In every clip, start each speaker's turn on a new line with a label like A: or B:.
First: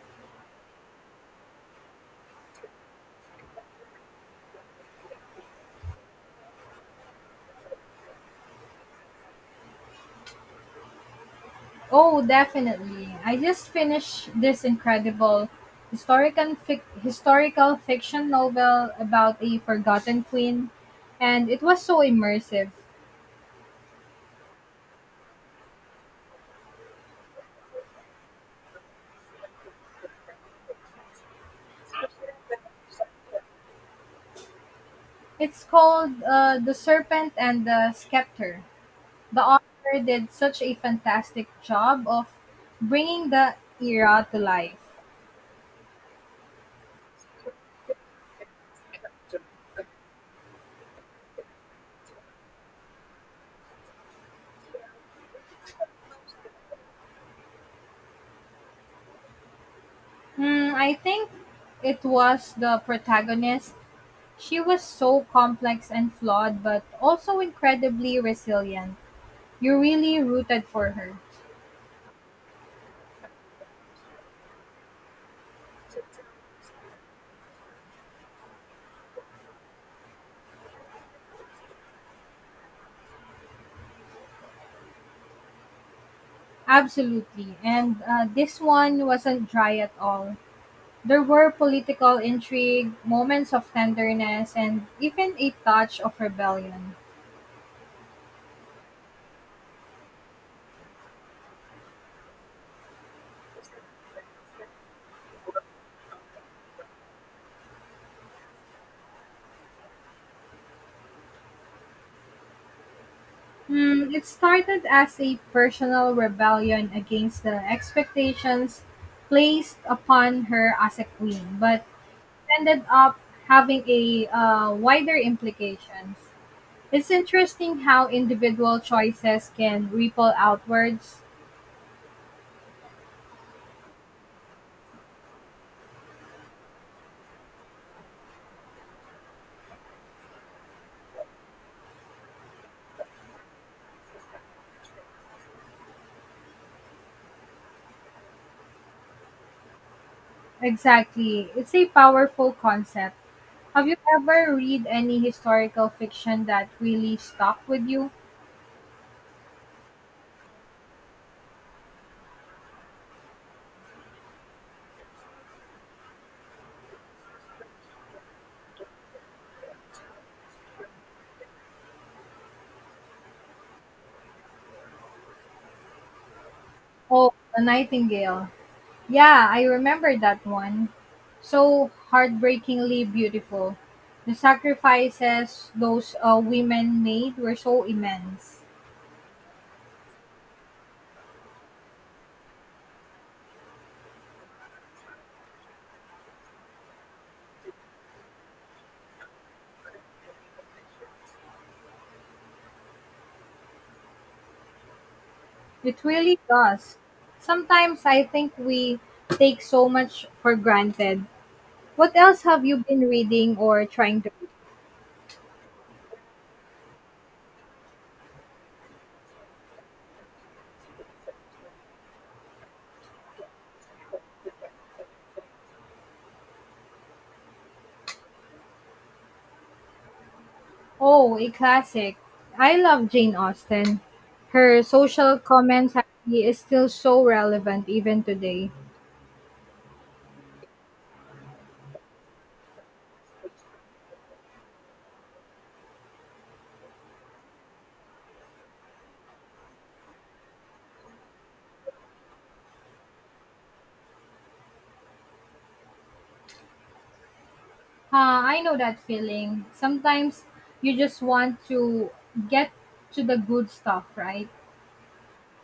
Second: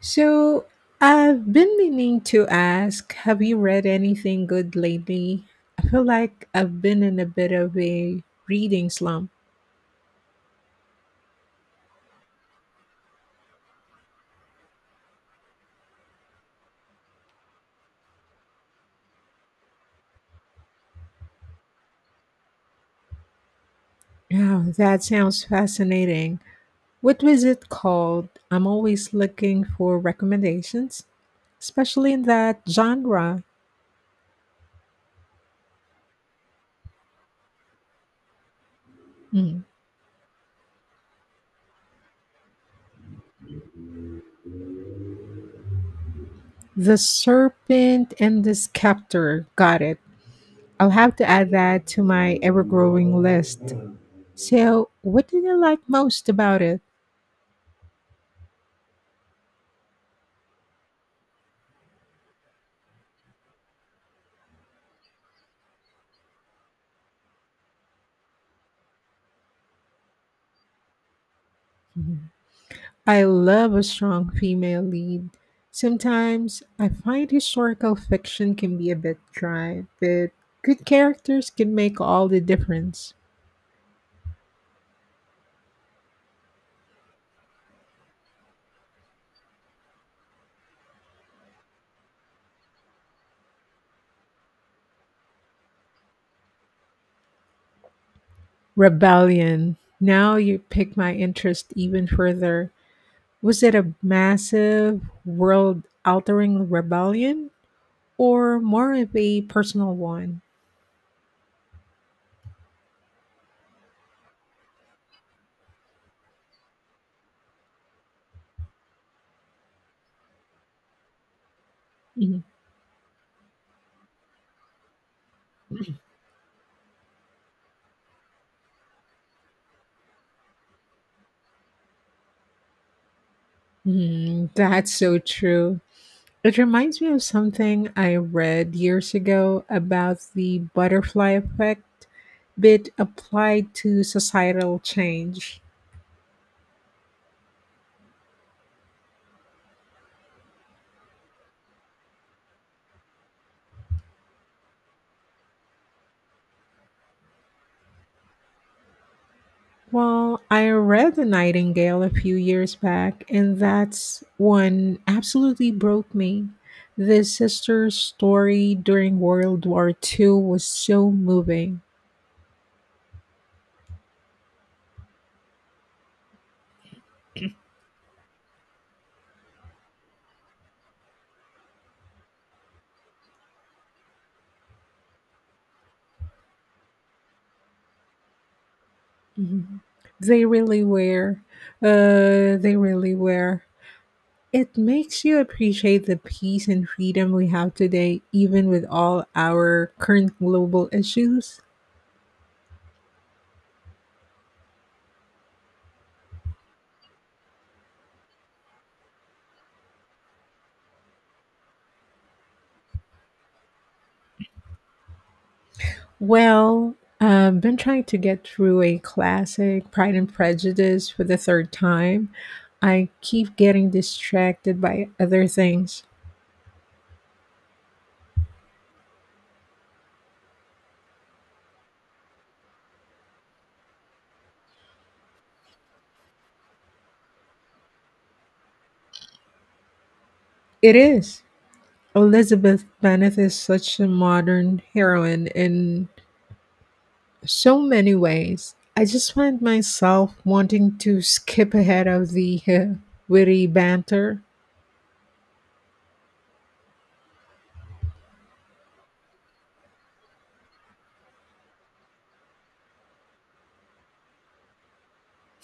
A: So, I've been meaning to ask, have you read anything good lately? I feel like I've been in a bit of a reading slump.
B: Oh, definitely. I just finished this incredible historical fiction novel about a forgotten queen, and it was so immersive.
A: Yeah, that sounds fascinating. What was it called? I'm always looking for recommendations, especially in that genre.
B: It's called The Serpent and the Scepter. The
A: Mm.
B: author did such a fantastic job of bringing the era to life.
A: The Serpent and the Scepter. Got it. I'll have to add that to my ever growing list. So, what did you like most about it?
B: Hmm, I think it was the protagonist. She was so complex and flawed, but also incredibly resilient. You really rooted for her.
A: I love a strong female lead. Sometimes I find historical fiction can be a bit dry, but good characters can make all the difference.
B: Absolutely. And this one wasn't dry at all. There were political intrigue, moments of tenderness, and even a touch of rebellion.
A: Rebellion. Now you pick my interest even further. Was it a massive, world altering rebellion or more of a personal one?
B: Hmm, it started as a personal rebellion against the expectations placed upon her as a queen, but
A: Mhm.
B: ended up having a wider implications. It's interesting how individual choices can ripple outwards.
A: Mhm, that's so true. It reminds me of something I read years ago about the butterfly effect, but applied to societal change.
B: Exactly. It's a powerful concept. Have you ever read any historical fiction that really stuck with you?
A: Well, I read The Nightingale a few years back, and that's one absolutely broke me. The sister's story during World War II was so moving.
B: Oh, The Nightingale. Yeah, I remember that one. So heartbreakingly beautiful. The sacrifices those women made were so immense.
A: Mhm. They really were. Uh, they really were. It makes you appreciate the peace and freedom we have today, even with all our current global issues.
B: It really does. Sometimes I think we take so much for granted. What else have you been reading or trying to?
A: Well, I've been trying to get through a classic, Pride and Prejudice, for the third time. I keep getting distracted by other things.
B: Oh, a classic. I love Jane Austen. Her social commentary is still so relevant even today.
A: It is. Elizabeth Bennet is such a modern heroine in so many ways. I just find myself wanting to skip ahead of the witty banter.
B: I know that feeling. Sometimes you just want to get to the good stuff, right?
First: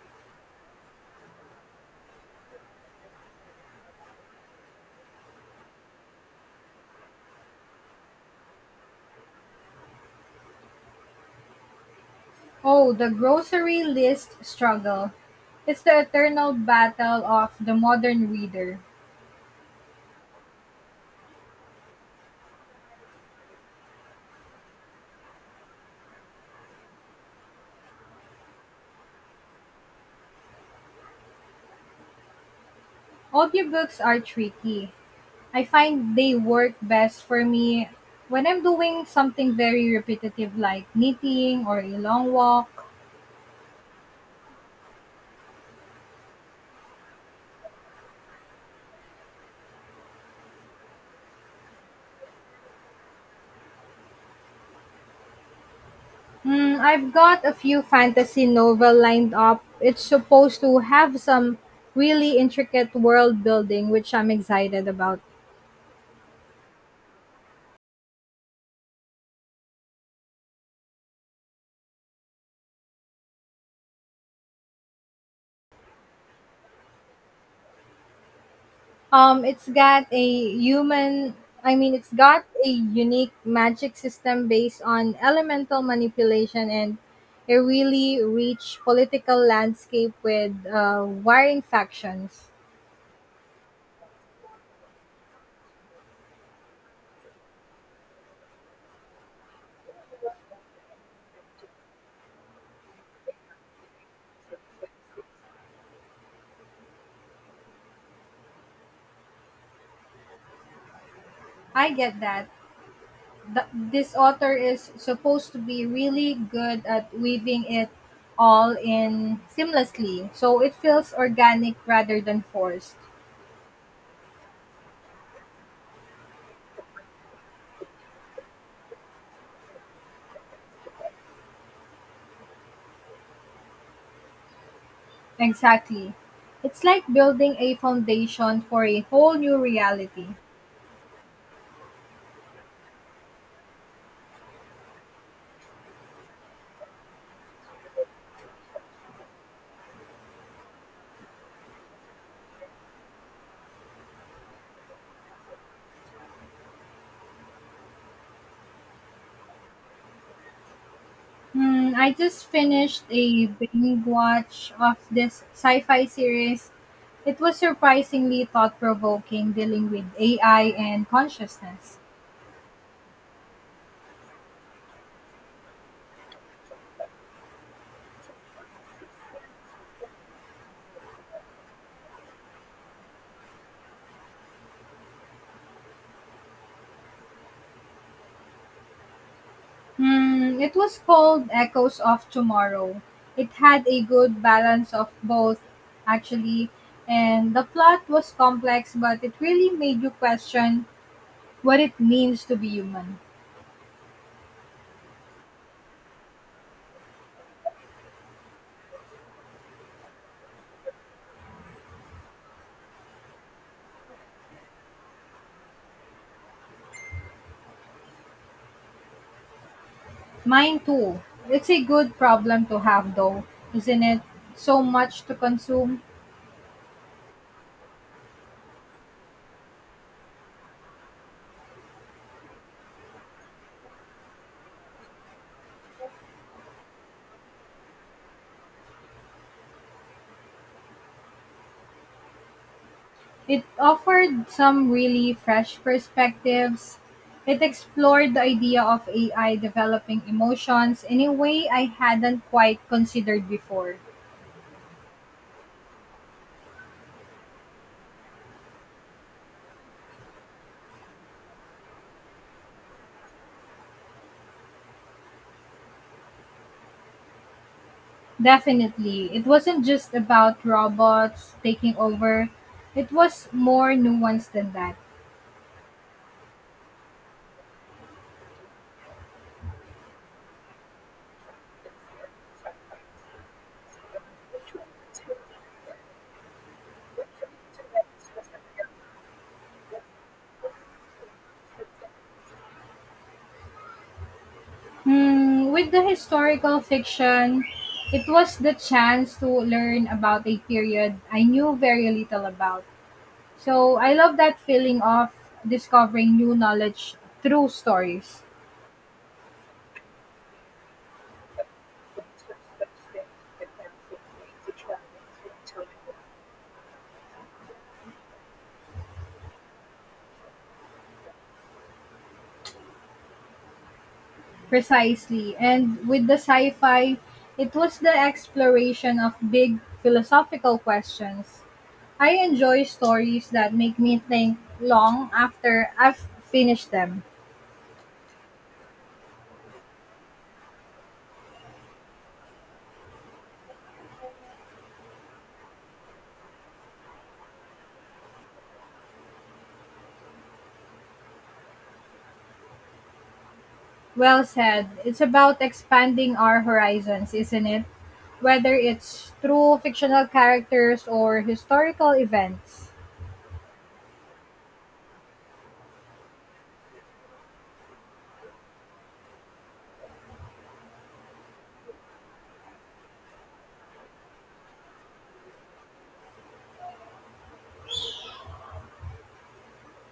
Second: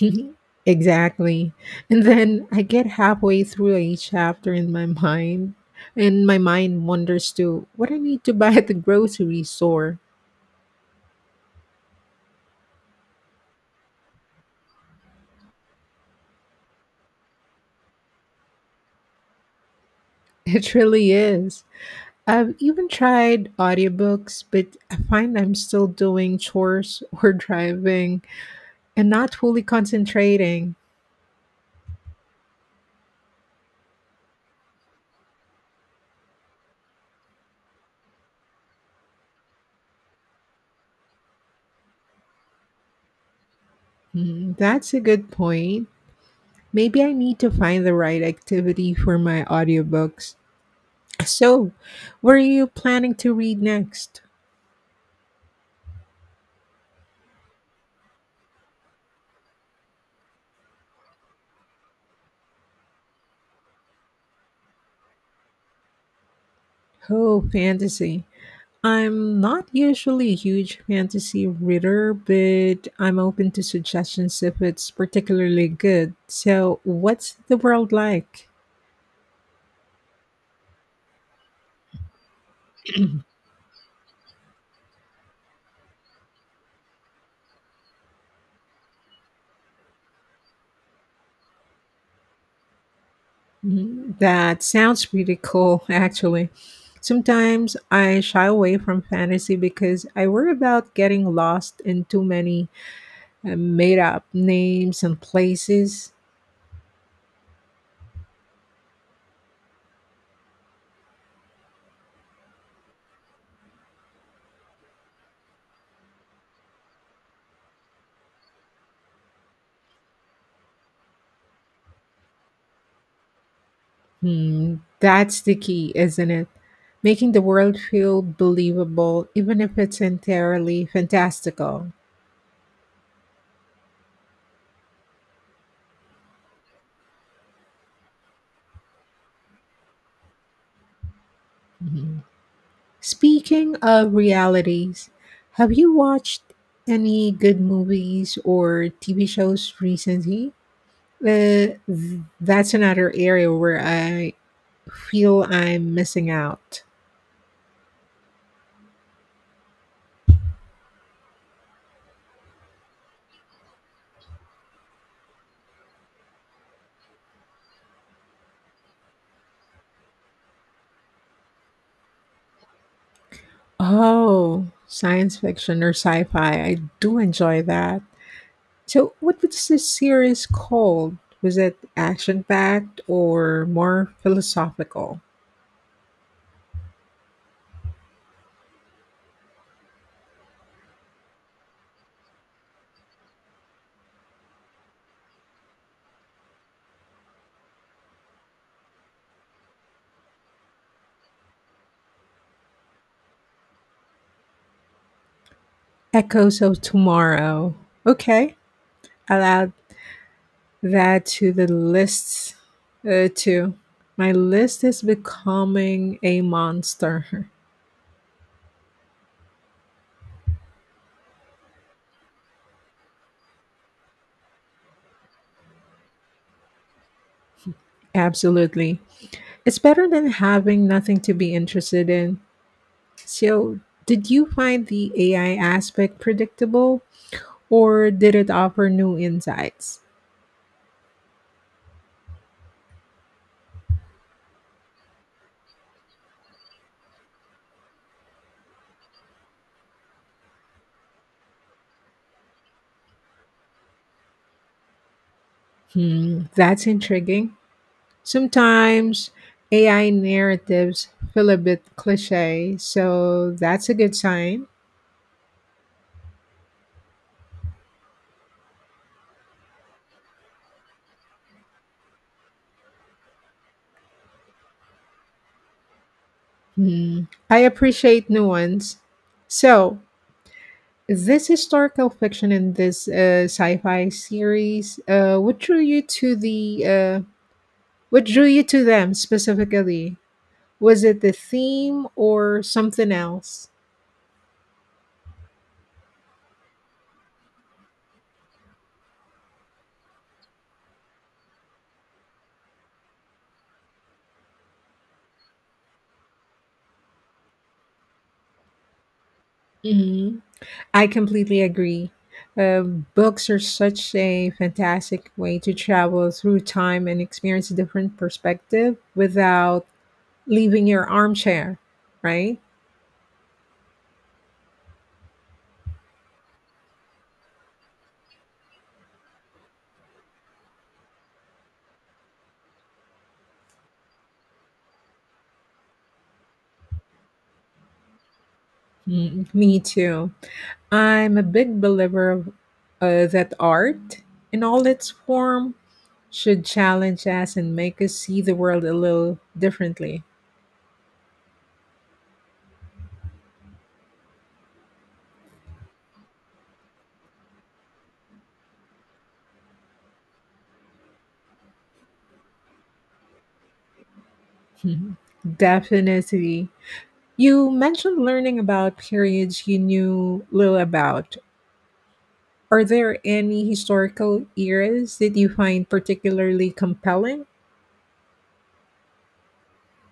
A: Exactly. And then I get halfway through a chapter in my mind, and my mind wanders to what I need to buy at the grocery store.
B: Oh, the grocery list struggle. It's the eternal battle of the modern reader.
A: It really is. I've even tried audiobooks, but I find I'm still doing chores or driving and not fully concentrating.
B: Audiobooks are tricky. I find they work best for me when I'm doing something very repetitive like knitting or a long walk.
A: Hmm, that's a good point. Maybe I need to find the right activity for my audiobooks. So, what are you planning to read next?
B: Hmm, I've got a few fantasy novel lined up. It's supposed to have some really intricate world building, which I'm excited about.
A: Oh, fantasy. I'm not usually a huge fantasy reader, but I'm open to suggestions if it's particularly good. So, what's the world like?
B: Um, it's got a human. It's got a unique magic system based on elemental manipulation and a really rich political landscape with warring factions.
A: Mhm, that sounds pretty cool, actually. Sometimes I shy away from fantasy because I worry about getting lost in too many made up names and places.
B: I get that. This author is supposed to be really good at weaving it all in seamlessly, so it feels organic rather than forced.
A: Hmm, that's the key, isn't it? Making the world feel believable, even if it's entirely fantastical.
B: Exactly. It's like building a foundation for a whole new reality.
A: Mhm. Speaking of realities, have you watched any good movies or TV shows recently? That's another area where I feel I'm missing out.
B: Hmm, I just finished a binge watch of this sci-fi series. It was surprisingly thought-provoking, dealing with AI and consciousness.
A: Oh, science fiction or sci fi. I do enjoy that. So, what was this series called? Was it action packed or more philosophical?
B: Hmm, it was called Echoes of Tomorrow. It had a good balance of both, actually, and the plot was complex, but it really made you question what it means to be human.
A: Echoes of Tomorrow. Okay, I'll add that to the list too. My list is becoming a monster.
B: Mine too. It's a good problem to have, though, isn't it? So much to consume.
A: Absolutely. It's better than having nothing to be interested in. So, did you find the AI aspect predictable or did it offer new insights?
B: It offered some really fresh perspectives. It explored the idea of AI developing emotions in a way I hadn't quite considered before.
A: Hmm, that's intriguing. Sometimes AI narratives feel a bit cliche, so that's a good sign.
B: Definitely, it wasn't just about robots taking over, it was more nuanced than that.
A: Hmm. I appreciate nuance. So, this historical fiction in this sci-fi series, what drew you to them specifically? Was it the theme or something else?
B: Hmm, with the historical fiction, it was the chance to learn about a period I knew very little about. So I love that feeling of discovering new knowledge through stories.
A: Mhm. I completely agree. Books are such a fantastic way to travel through time and experience a different perspective without leaving your armchair, right?
B: Precisely. And with the sci fi, it was the exploration of big philosophical questions. I enjoy stories that make me think long after I've finished them.
A: Mm, me too. I'm a big believer of, that art in all its form should challenge us and make us see the world a little differently.
B: Well said. It's about expanding our horizons, isn't it? Whether it's through fictional characters or historical events.
A: Mhm. Definitely. You mentioned learning about periods you knew little about. Are there any historical eras that you find particularly compelling?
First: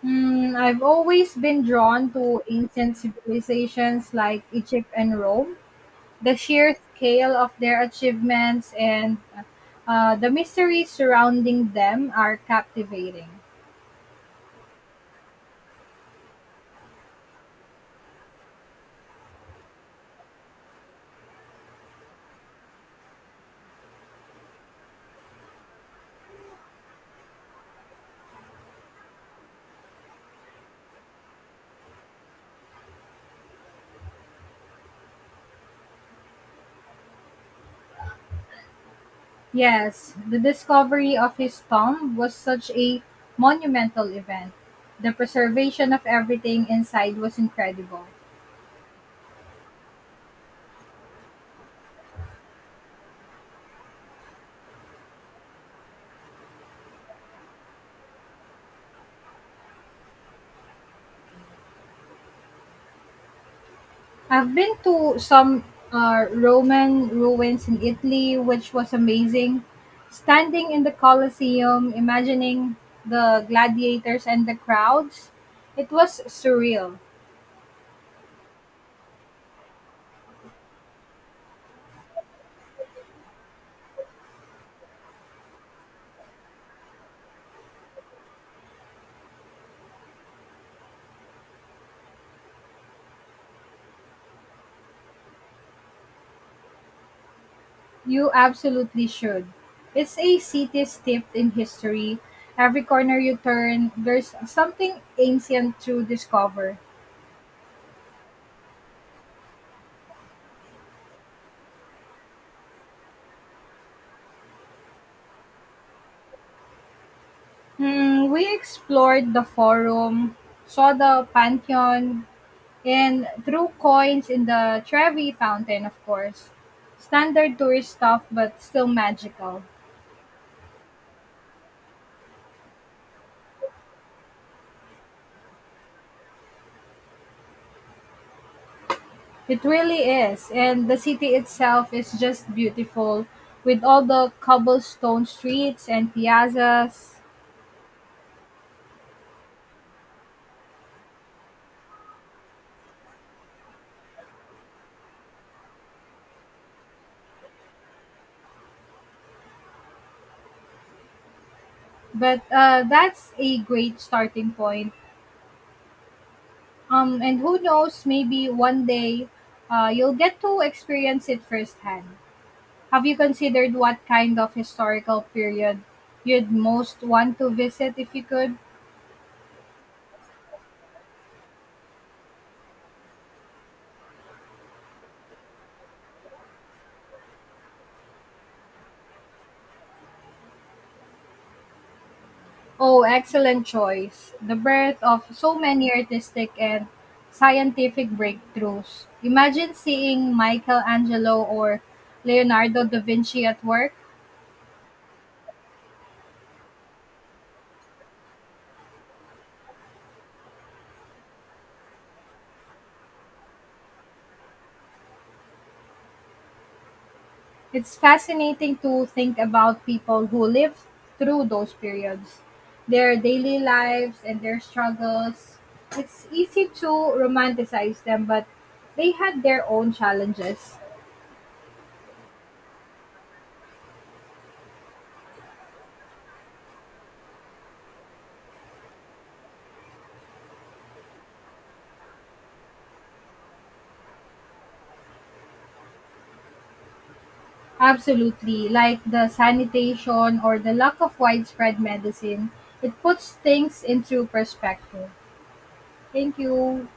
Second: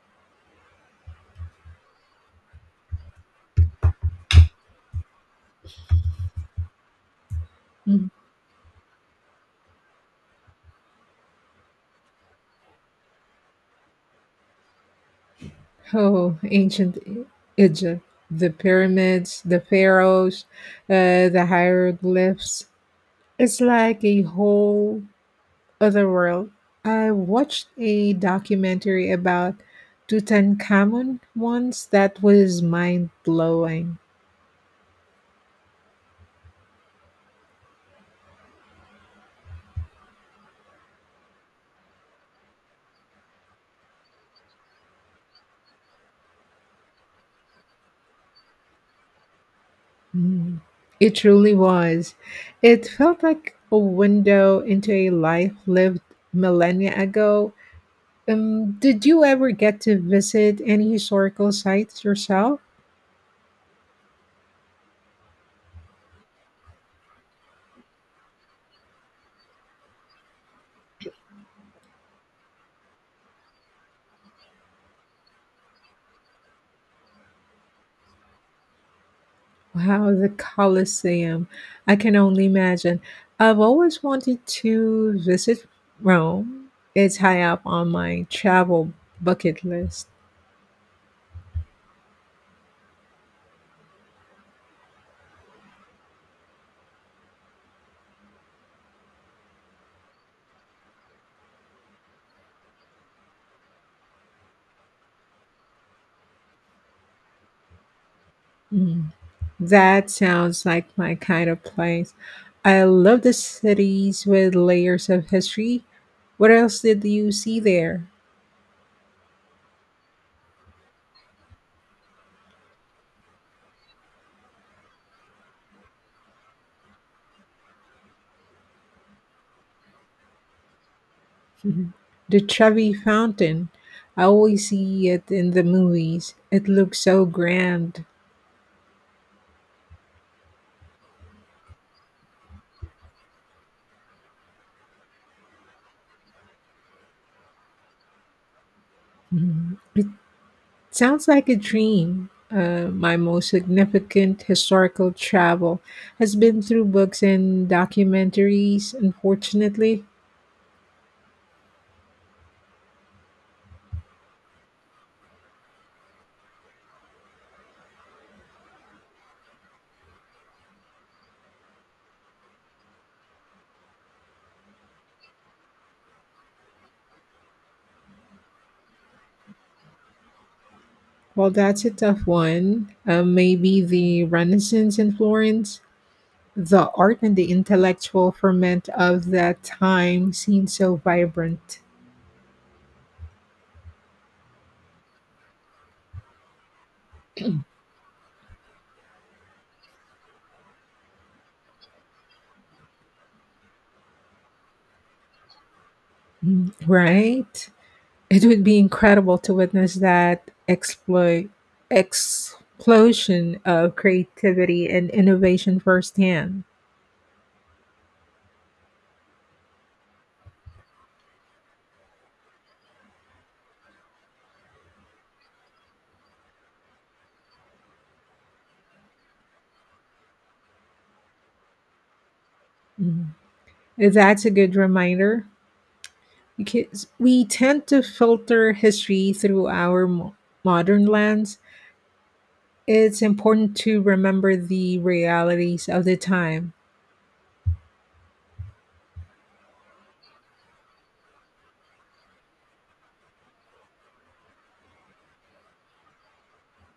B: Hmm, I've always been drawn to ancient civilizations like Egypt and Rome. The sheer scale of their
A: Mm.
B: achievements and the mysteries surrounding them are captivating.
A: Oh, ancient Egypt, the pyramids, the pharaohs, the hieroglyphs. It's like a whole other world. I watched a documentary about Tutankhamun once that was mind blowing.
B: Yes, the discovery of his tomb was such a monumental event. The preservation of everything inside was incredible.
A: Mm, it truly was. It felt like a window into a life lived millennia ago. Did you ever get to visit any historical sites yourself?
B: I've been to some Roman ruins in Italy, which was amazing. Standing in the Colosseum, imagining the gladiators and the crowds, it was surreal.
A: Wow, the Colosseum. I can only imagine. I've always wanted to visit Rome. It's high up on my travel bucket list.
B: You absolutely should. It's a city steeped in history. Every corner you turn, there's something ancient to discover.
A: Mm, that sounds like my kind of place. I love the cities with layers of history. What else did you see there?
B: Hmm, we explored the Forum, saw the Pantheon, and threw coins in the Trevi fountain, of course. Standard tourist stuff, but still magical.
A: Mhm. The Trevi Fountain. I always see it in the movies. It looks so grand.
B: It really is, and the city itself is just beautiful with all the cobblestone streets and piazzas.
A: Mhm. It sounds like a dream. My most significant historical travel has been through books and documentaries, unfortunately.
B: But that's a great starting point. And who knows, maybe one day you'll get to experience it firsthand. Have you considered what kind of historical period you'd most want to visit if you could?
A: Well, that's a tough one. Maybe the Renaissance in Florence. The art and the intellectual ferment of that time seemed so vibrant.
B: Oh, excellent choice. The birth of so many artistic and scientific breakthroughs. Imagine seeing Michelangelo or Leonardo da Vinci at work.
A: Mm, right? It would be incredible to witness that exploit explosion of creativity and innovation firsthand.
B: It's fascinating to think about people who lived through those periods, their daily lives and their struggles. It's easy to romanticize them, but they had their own challenges.
A: Mhm. That's a good reminder because we tend to filter history through our modern lens. It's important to remember the realities of the time.
B: Absolutely. Like the sanitation or the lack of widespread medicine, it puts things into perspective. Thank you.